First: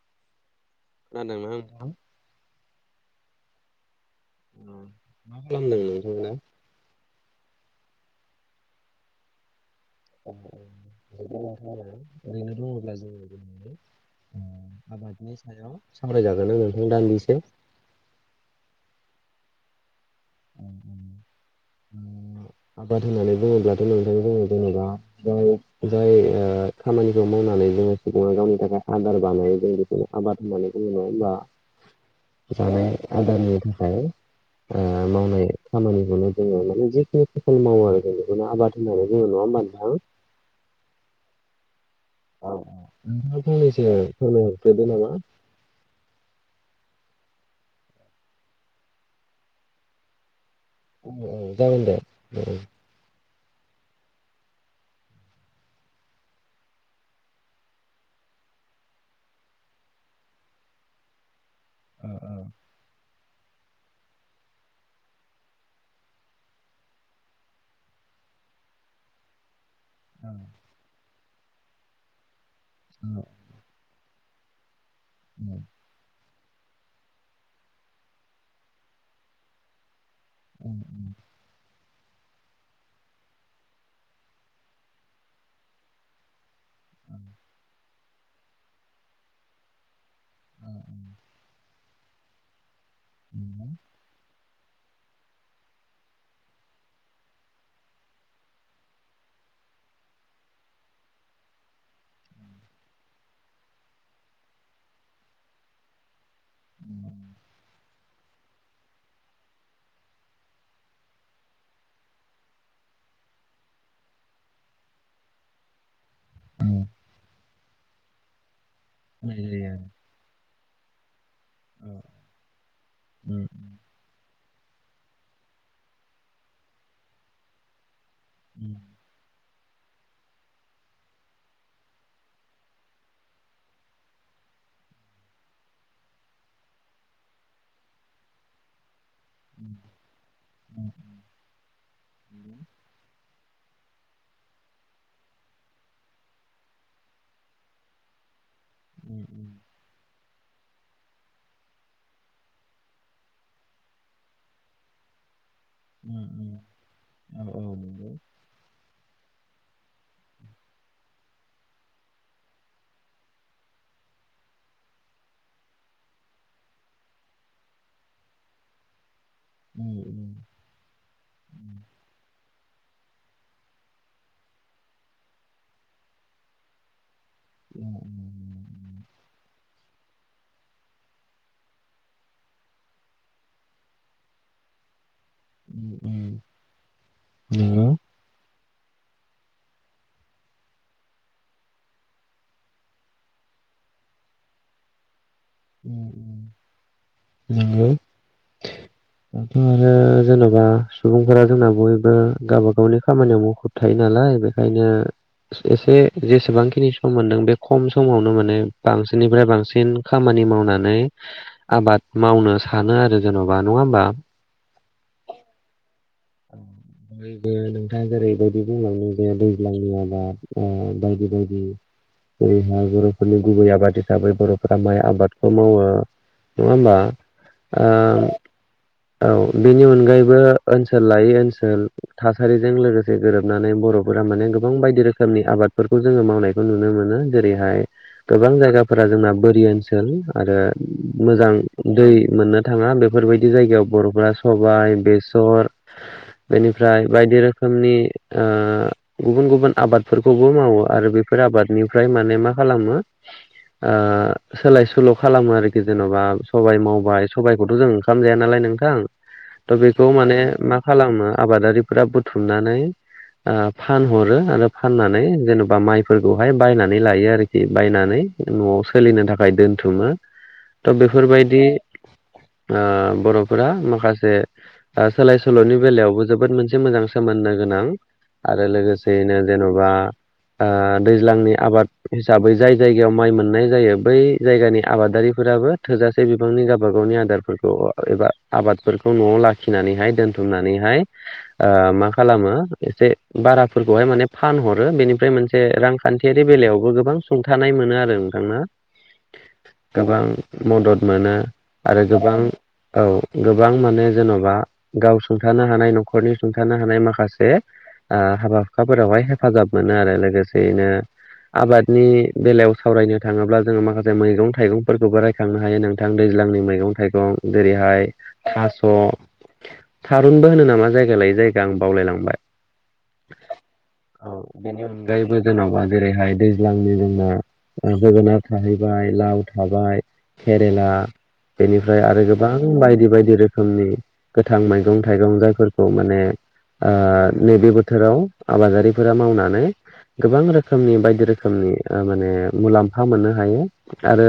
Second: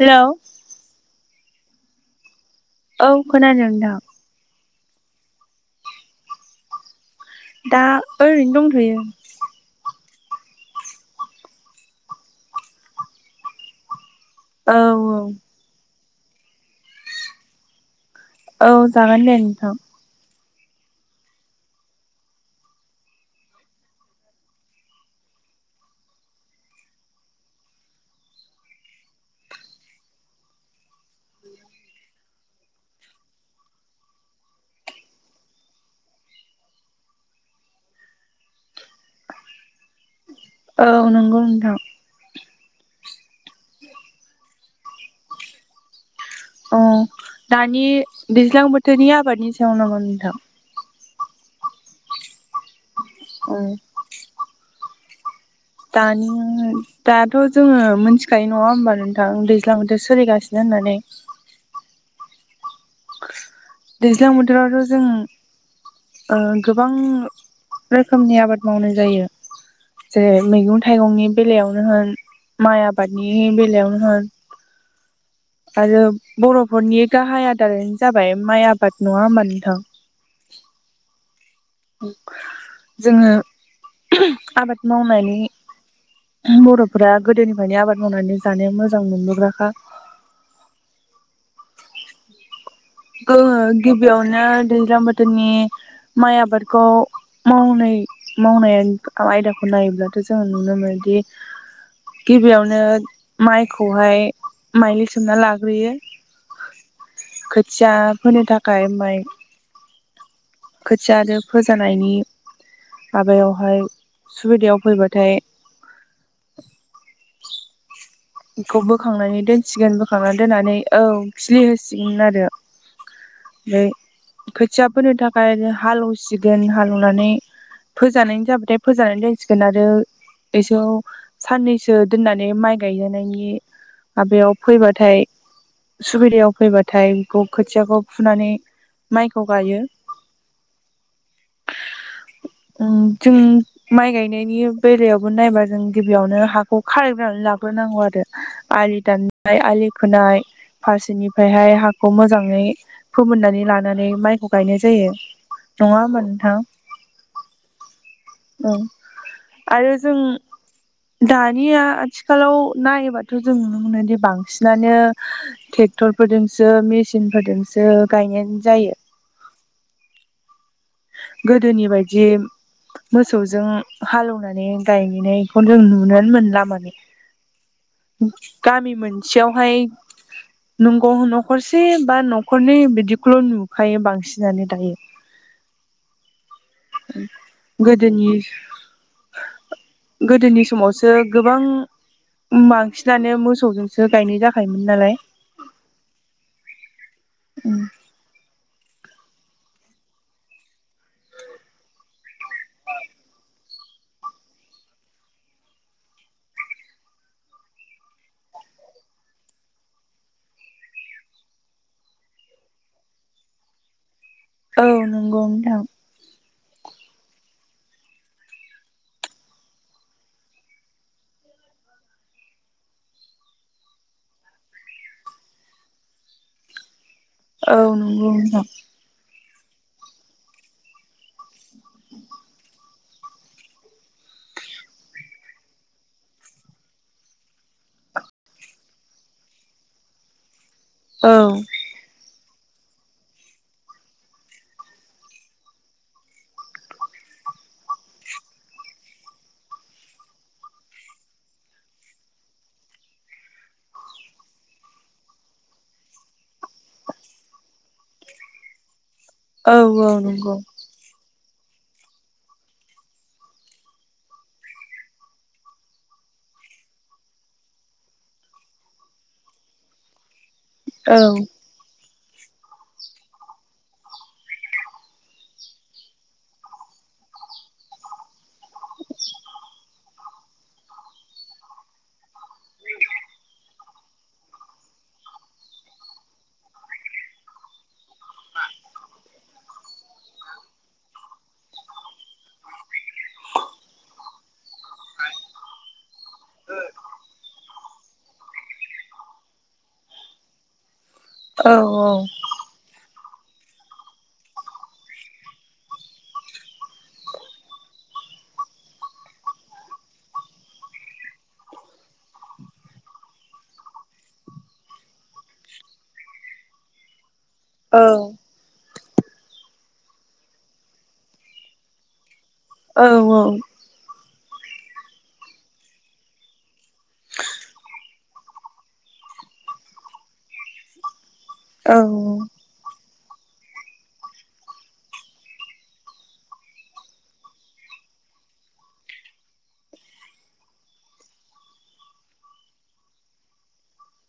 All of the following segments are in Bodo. हेल'। नादोंना नोंथां। औ खोनादों नोंथां। मा खालामदों नोंथांङा? दा ओरैनो दंथ'यो। [inaudible] औ आबादनि औ सायाव सावरायजागोनना नोंथां दान्दिसे? औ जागोन दे नोंथां। [inaudible] आबाद होननानै बुङोब्लाथ' नोंथां बुङो जेनेबा ओ जाय ओ खामानिखौ मावनानै। नानै जोङो सुबुङा गावनि थाखाय आदार‌ बानायो जों बेखौनो आबाद‌ होन्नानै बुङो नङा होनबा? जानाय आदारनि थाखाय आ मावनाय खामानिखौनो जोङो माने जिखिनि फसल मावो आरो जों बेखौनो आबाद होननानै बुङो नङा होमबा नोंथां। [inaudible] औ नंगौ नोंथां। औ औ नोंथाङा फंनोसै आरो फोरमाय हरथ'दो नामा। औ दानि दैज्लां बोथोरनि आबादनि सायाव नांगौ नोंथां? जागोन दे ओ। ओ। दानि दाथ' जोङो मोनथिखायो नङा होमबा नोंथां दैज्लां बोथोर सोलिगासिनो। होननानै। ओऔ दैज्लां बोथोरावथ' जों। ओ गोबां रोखोमनि आबाद मावनाय जायो। जेरै मैगं थाइगंनि बेलायावनो होन माइ ओ आबादनि बेलायावनो होन। ओ आरो बर'फोरनि गाहाय आदारानो जाबाय माइ आबाद नङा होनबा नोंथां। ओ। जोङो आबाद मावनानै बर'फोरा गोदोनिफ्रायनो आबाद मावनानै जानो मोजां मोनबोग्राखा। [inaudible] गो नंगौ गिबियावनो दैज्लां बोथोरनि माइ आबादखौ मावनाय मावनाय आयदाखौ नायोब्लाथ' जोङो नुनो मोनो। दि गिबियावनो माइखौहाय माइलि सोमना लाग्रोयो। [inaudible] जा फोनो थाखाय माइ खोथियादो फोजानायनि माबायावहाय सुबिदायाव फैबाथाय उम। बेखौ बोखांनानै होनाय जायो दोनसिगोन बोखांनानै दोननानै औ आरो फ्लिहोसिगोन आरो। औ उम हे खोथिया फोनो थाखाय हालेवसिगोन हालेवनानै फो जानाय उम जाबायथाय फोजानानै सिगोन आरो एस साननैसो दोननानै माइ गायनानायनि माबयाव फैबाथाय सुबिदायाव फैबाथाय ग खोथियाखौ फुनानै माइखौ गायो उम जों माइ गायनायनि बेलायावबो नायबा जों गिबियावनो हाखौ खारायग्रोनानै लाग्रोनांगौ आरो आलि दाननाय आलि खोनाय फारसेनिफ्रायहाय हाखौ मोजाङै फोमोननानै लानानै माइखौ गायनाय जायो। नङा होमबा उम उम नोंथां औ औ नंगौ। औ आरो जों दानिया आथिखालाव नायोबाथ' जों नुनो मोनोदि बांसिनानो थे क्टर फोरजोंसो मेसिन फोरजोंसो गायनाय जायो। उम गोदोनि बायदि मोसौजों हालेवनानै गायनायखौ जों नुनोनो मोनला माने उम गामि मोनसेयावहाय नंगौ न'खरसे बा न'खरनै बिदिखौल' नुखायो बांसिनानो दायो। उम उम नंगौ गोदोनि [inaudible] गोदोनि समावसो गोबां बांसिनानो मोसौजोंसो गायनाय जाखायोमोन नालाय। उम नंगौ। दाथ' आरो जेन'बा सुबुंफोरा जोंना बयबो गावबा गावनि खामानियाव मुखुब थायो नालाय खाय बेखायनो एसे-से जेसेबांखिनि सम मोनदों बे खम समावनो माने बांसिननिफ्राय बांसिन खामा- नि मावनानै आबाद मावनो सानो आरो जेन'बा नङा होमबा औ नंगौ नोंथां औ नैबे नोंथाङा जेरैबायदि बुंलांदों जे दैज्लांनि आबाद अ बायदि-बायदि जेरैहाय बर'फोरनि गुबै आबाद हिसाबै बर'फोरा माइ आबादखौ मावो नङा होमबा। औ ओ नंगौ नोंथां औ बेनि अनगायैबो ओनसोल लायै ओनसोल थासारिजों लोगोसे गोरोबनानै बर'फोर माने गोबां बायदि रोखोमनि आबादफोरखौ जोङो मावनायखौ नुनो मोनो जेरैहाय गोबां जायगाफोरा जों ना बोरि ओनसोल आरो औ मोजां दै मोननो थाङा बेफोरबायदि जायगायाव बर'फ्रा सबाय बेसर बेनिफ्राय बायदि रोखोमनि अ गुबुन-गुबुन आबादफोरखौबो मावो आरो बेफोर आबादनिफ्राय माने मा खालामो अ सोलाय सोल' खालामो आरोखि जेन'बा सबाइ मावबाय सबाइखौथ' जों ओंखाम जाया नालाय नों थां औ थ' बेखौ औ माने नंगौ मा खालामो आबादारिफोरा बुथुमनानै आ फानहरो आरो फाननानै जेनेबा माइफोरखौहाय बायनानै लायो आरोखि बायनानै न'आव सोलिनो थाखाय दोनथुमो थ' औ बेफोरबायदि ओ बर' फोरा माखासे ओ सोलाय सोल'नि बेलायावबो जोबोद मोनसे मोजां सोमोन्दो गोनां। आरो लोगोसेयैनो जेन'बा ओ दैज्लांनि आबाद हिसाबै जाय जायगायाव माइ मोननाय जायो बै जायगानि आबादारिफोर फोराबो थोजासे बिबांनि गावबा गावनि आदारफोरखौ एबा आबादफोरखौ न'आव लाखिनानैहाय दोनथुमनानैहाय ओ मा खालामो एसे बाराफोरखौहाय माने फानहरो बेनिफ्राय मोनसे रां खान्थियारि बेलायावबो गोबां सुंथानाय मोनो आरो नोंथां ना गोबां मदद। मोनो औ आरो औ। गोबां औ गोबां माने जेन'बा गाव सुंथानो हानाय न'खरनि सुंथानो हानाय माखासे ओ हाबा हुखाफोरावहाय हेफाजाब मोनो आरो लोगोसेयैनो आबादनि बेलायाव सावरायनो थाङोब्ला जोङो माखासे मैगं थाइगंफोरखौबो रायखांनो हायो नोंथां दैज लांनि मैगं थाइगं औ जेरैहाय थास' थारुनबो होनो नामा जायगा लायै जायगा आं बावलायलांबाय औ-औ औ बेनि अनगायैबो जेनेबा जेरैहाय दैज्लांनि जोंना ओ जोगोनार थाहैबाय लाव थाबाय केेरेला बेनिफ्राय आरो औ गोबां बायदि बायदि रोखोमनि गोथां मैगं थाइगं जायफोरखौ माने ओ नैबे बोथोराव आबादारिफोरा मावनानै गोबां रोखोमनि बायदि रोखोमनि ओ माने मुलाम्फा मोननो हायो आरो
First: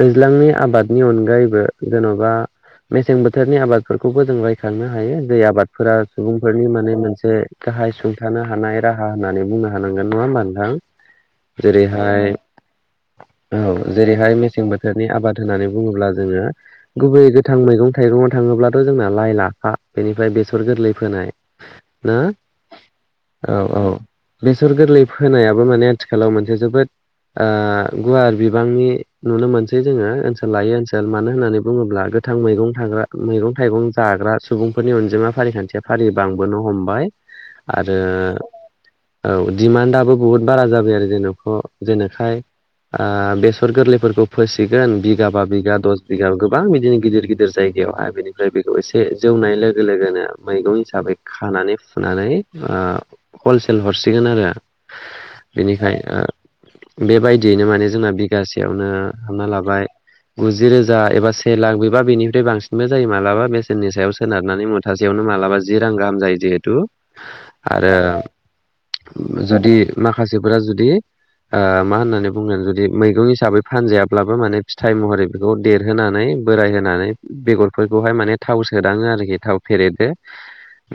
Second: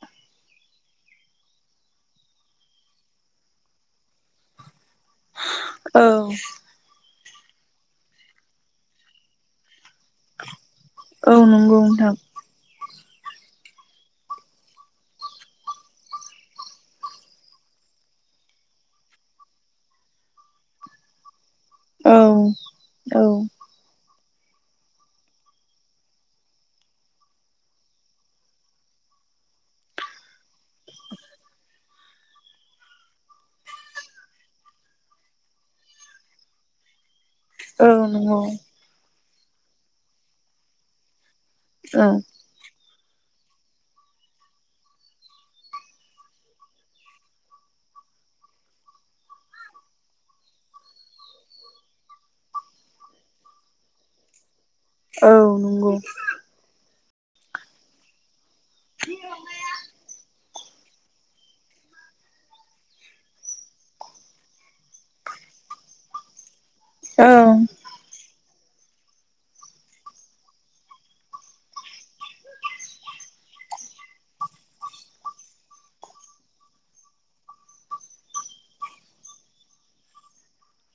दैज्लांनि आबादनि अनगायैबो जेन'बा मेसें बोथोरनि आबादफोरखौबो जों रायखांनो हायो जे आबादफोरा औ सुबुंफोरनि माने मोनसे। से गाहाय सुंथानो हानाय राहा होननानै बुंनो हानांगोन नङा होमबा नोंथां औ नंगौ नोंथां जेरैहाय औ जेरैहाय मेसें बोथोरनि आबाद होननानै बुङोब्ला जोङो गुबै गो थां मैगं थाइगंङाव थाङोब्लाथ' जोंना लाइ लाखा बेनिफ्राय बेसर गोरलै फोनाय ना औ औ औ बेसर गोरलै फोनायाबो माने आथिखालाव मोनसे जोबोद ओ गुवार बिबांनि नुनो मोनसै जोङो ओनसोल लायो ओनसोल मानो होननानै बुङोब्ला गो थां मैगं थाग्रा मैगं थाइगं जाग्रा सुबुंफोरनि अनजिमा फारिखान्थिया फारि बांबोनो हमबाय औ आरो नंगौ औ दिमान्डआबो बुहुत बारा जाबाय आरो जेन'ख औ जेनेखाय आ बेसर गोरलैफोरखौ फोसिगोन बिगा बा बिगा दस बिगा गोबां बिदिनो गिदिर गिदिर जायगायावहाय बेनिफ्राय बेखौ एसे जौनाय लोगो लोगोनो मैगं हिसाबै खानानै फु नानै ओ हलसेल हरसिगोन आरो औ नंगौ बेनिखाय बेबायदियैनो माने जोंना बिगासेयावनो हमना लाबाय गुजि रोजा एबा से लाख बे बा बिनिफ्राय बांसिनबो जायो माब्लाबा बेसेननि सायाव सोनारनानै मुथासेयावनो मालाबा जि रां गाहाम जायो जिहेथु औ आरो जुदि माखासेफोरा जुदि ओ मा होननानै बुंगोन जुदि मैगं हिसाबै फानजायाब्लाबो माने फिथाइ महरै बेखौ देरहोनानै बोराय हो नानै बेगरफोरखौहाय माने थाव सोदाङो आरोखि थाव फेरेननो।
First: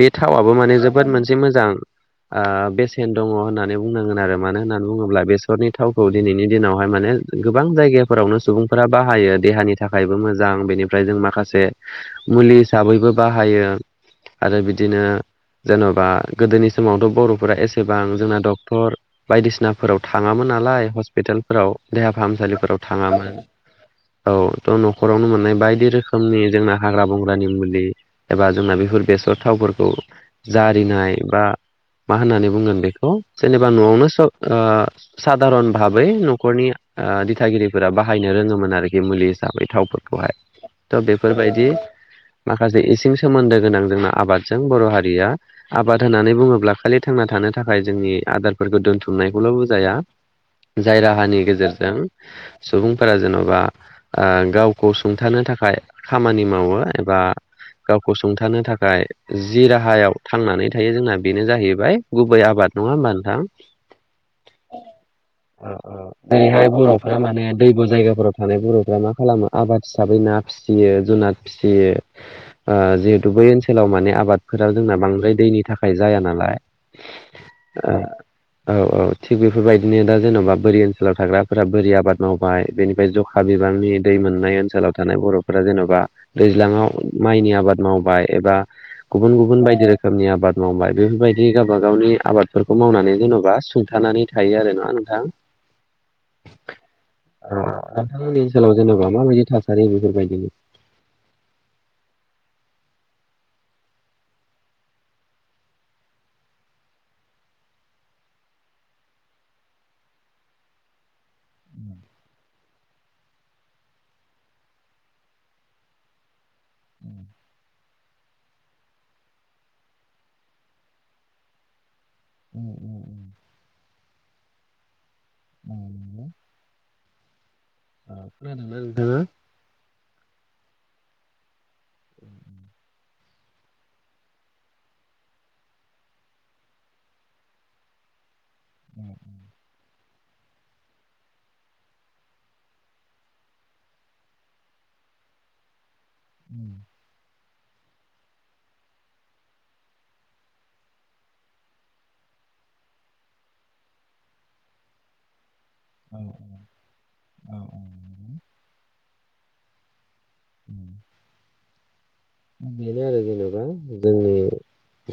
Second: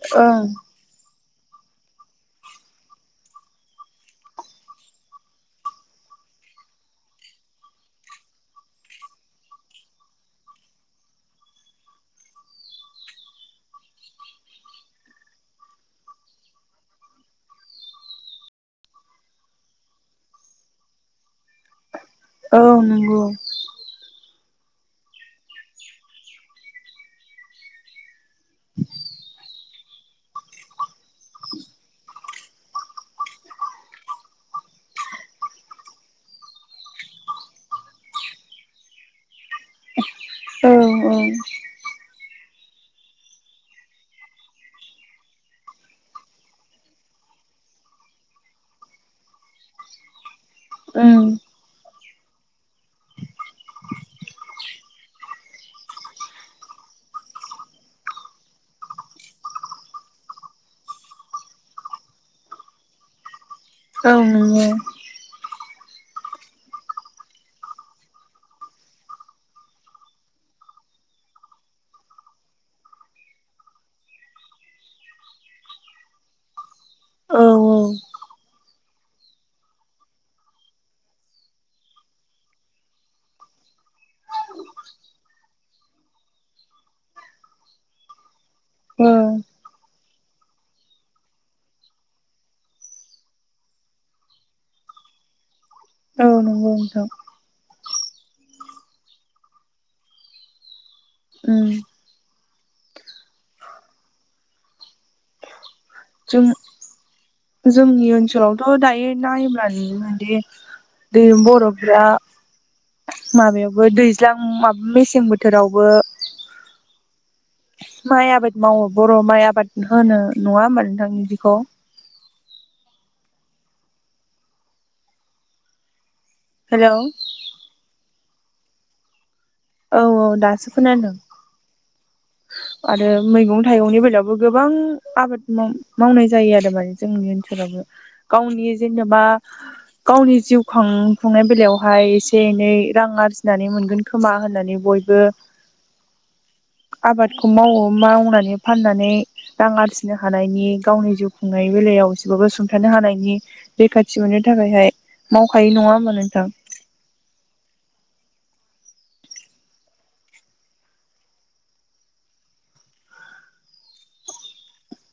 बे ओं थावाबो माने जोबोद मोनसे मोजां। ओ बेसेन दङ होननानै बुंनांगोन आरो मानो होननानै बुङोब्ला बेसरनि थावखौ दिनैनि दिनावहाय माने [unintelligible] गोबां जायगाफोरावनो सुबुंफोरा बाहायो देहानि थाखायबो मोजां बेनिफ्राय जों माखासे मुलि हिसाबैबो बाहायो आरो बिदिनो। जेन'बा गोदोनि समावथ' बर'फोरा एसेबां जोंना डक्टर बायदिसिनाफोराव थाङामोन। नालाय हस्पिटालफोराव देहा औ फाहामसालिफोराव नंगौ थाङामोन औ थ' न'खरावनो मोननाय बायदि रोखोमनि जोंना हाग्रा बंग्रानि मुलि एबा जोंना बेफोर बेसर थावफोर औ जारिनाय बा। मा होननानै बुंगोन बेखौ जेनेबा न'आवनो स ओ साधारन भाबै न'खरनि। ओ दिथागिरिफोरा बाहायनो रोङोमोन आरोखि मुलि हिसाबै थावफोरखौहाय। औ द औ बेफोर बायदि। माखासे इसिं सोमोन्दो गोनां जोंहा आबादजों बर' हारिया आबाद होननानै बुंङोब्ला खालि थांना था थानो थाखाय जोंनि आदारफोरखौ दोनथुमनायखौल' बुजाया। जाय ओम राहानि गेजेरजों सुबुंफोरा जेन'बा ओ गावखौ सुं थानो थाखाय खामानि मावो एबा गावखौ सुंथानो थाखाय जि राहायाव थांनानै थायो जोंना बेनो जाहैबाय गुबै आबाद। नङा होमबा नोंथां? औ नोंगौ। ओ ओ जेरैहाय बर'फ्रा माने दैब' जायगाफोराव थानाय बर'फ्रा मा खालामो आबाद हिसाबै ना फिसियो जुनाद फिसियो ओ जिहेतु बै ओनसोलाव माने आबादफोरा जों जोंना बांद्राय दैनि थाखाय जाया नालाय औ ओ औ औ थिग बेफोरबायदिनो दा जेन'बा बोरि ओनसोलाव थाग्राफोरा बोरि आबाद मावबाय बेनिफ्राय जखा बिबांनि दै मोननाय ओनसोलाव थानाय बर'फोरा जेन'बा दैज्लाङाव माइनि आबाद मावबाय एबा औ गुबुन गुबुन बायदि रोख रोखोमनि आबाद मावबाय बेफोरबायदि गाबा गावनि आबादफोरखौ मावनानै जेन'बा सुंथानानै थायो आरो ना। नोंथां ओ औ नंगौ नोंथां नोंथांमोननि ओनसोलाव जेनेबा माबायदि थासारि बेफोरबायदिनो। उम जों जोंनि ओनसोलावथ' दायो नायोब्ला नुयोमोनदि दि बर'फ्रा माबायावबो दैज्लां माब मेसें बोथोरावबो माइ आबाद मावो बर' माइ आबाद होनो नङा होमबा नोंथां इदिखौ? उ उ उ। हेलौ। खोनादोंना नोंथांङा? औ औ दासो खोनादों। [inaudible] आरो मैगं थाइगंनि बेलायावबो गोबां आबाद माव-मावनाय जायो आरो माने जोंनि ओनसोलावबो। गावनि जेनोबा गावनि जिउ खां खुंनाय बेलायावहाय एसे एनै रां आरजिनानै मोनगोन खोमा होननानै बय बयबो उ आबादखौ मावो मावनानै फाननानै रां आरजिनो हानायनि गावनि जिउ खुंनाय बेला याव एसेबाबो सुंथानो हानायनि रैखाथि मोननो थाखायहाय। मावखायो नङा होमबा नोंथां? औ औ नंगौ। बेनो आरो जेन'बा जोंनि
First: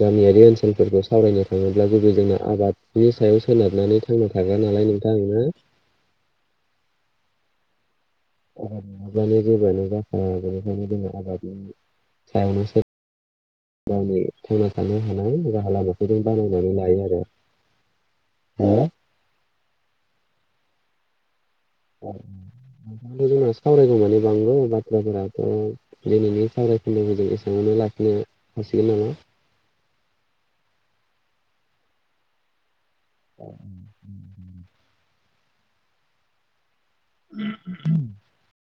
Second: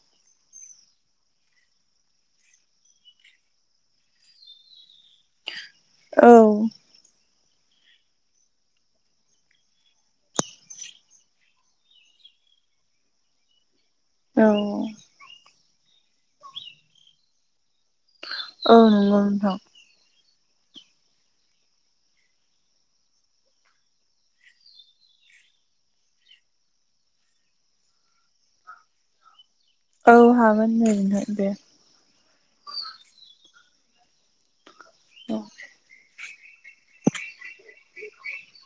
गामियारि ओनसोलफोरखौ सावरायनो थाङोब्ला गुबै जोंना आबादनि सायाव सोनारनानै थांना थागोन। [unintelligible] औ [inaudible] सायावनो सो नानै औ थांना थानो हानाय राहा लामाखौ जों बानायनानै लायो आरो। औ नंगौ नोंथां। [inaudible] [inaudible] लाखिनो हासिगोन नामा? औ हागोन दे नोंथां दे। [inaudible] औ। [inaudible]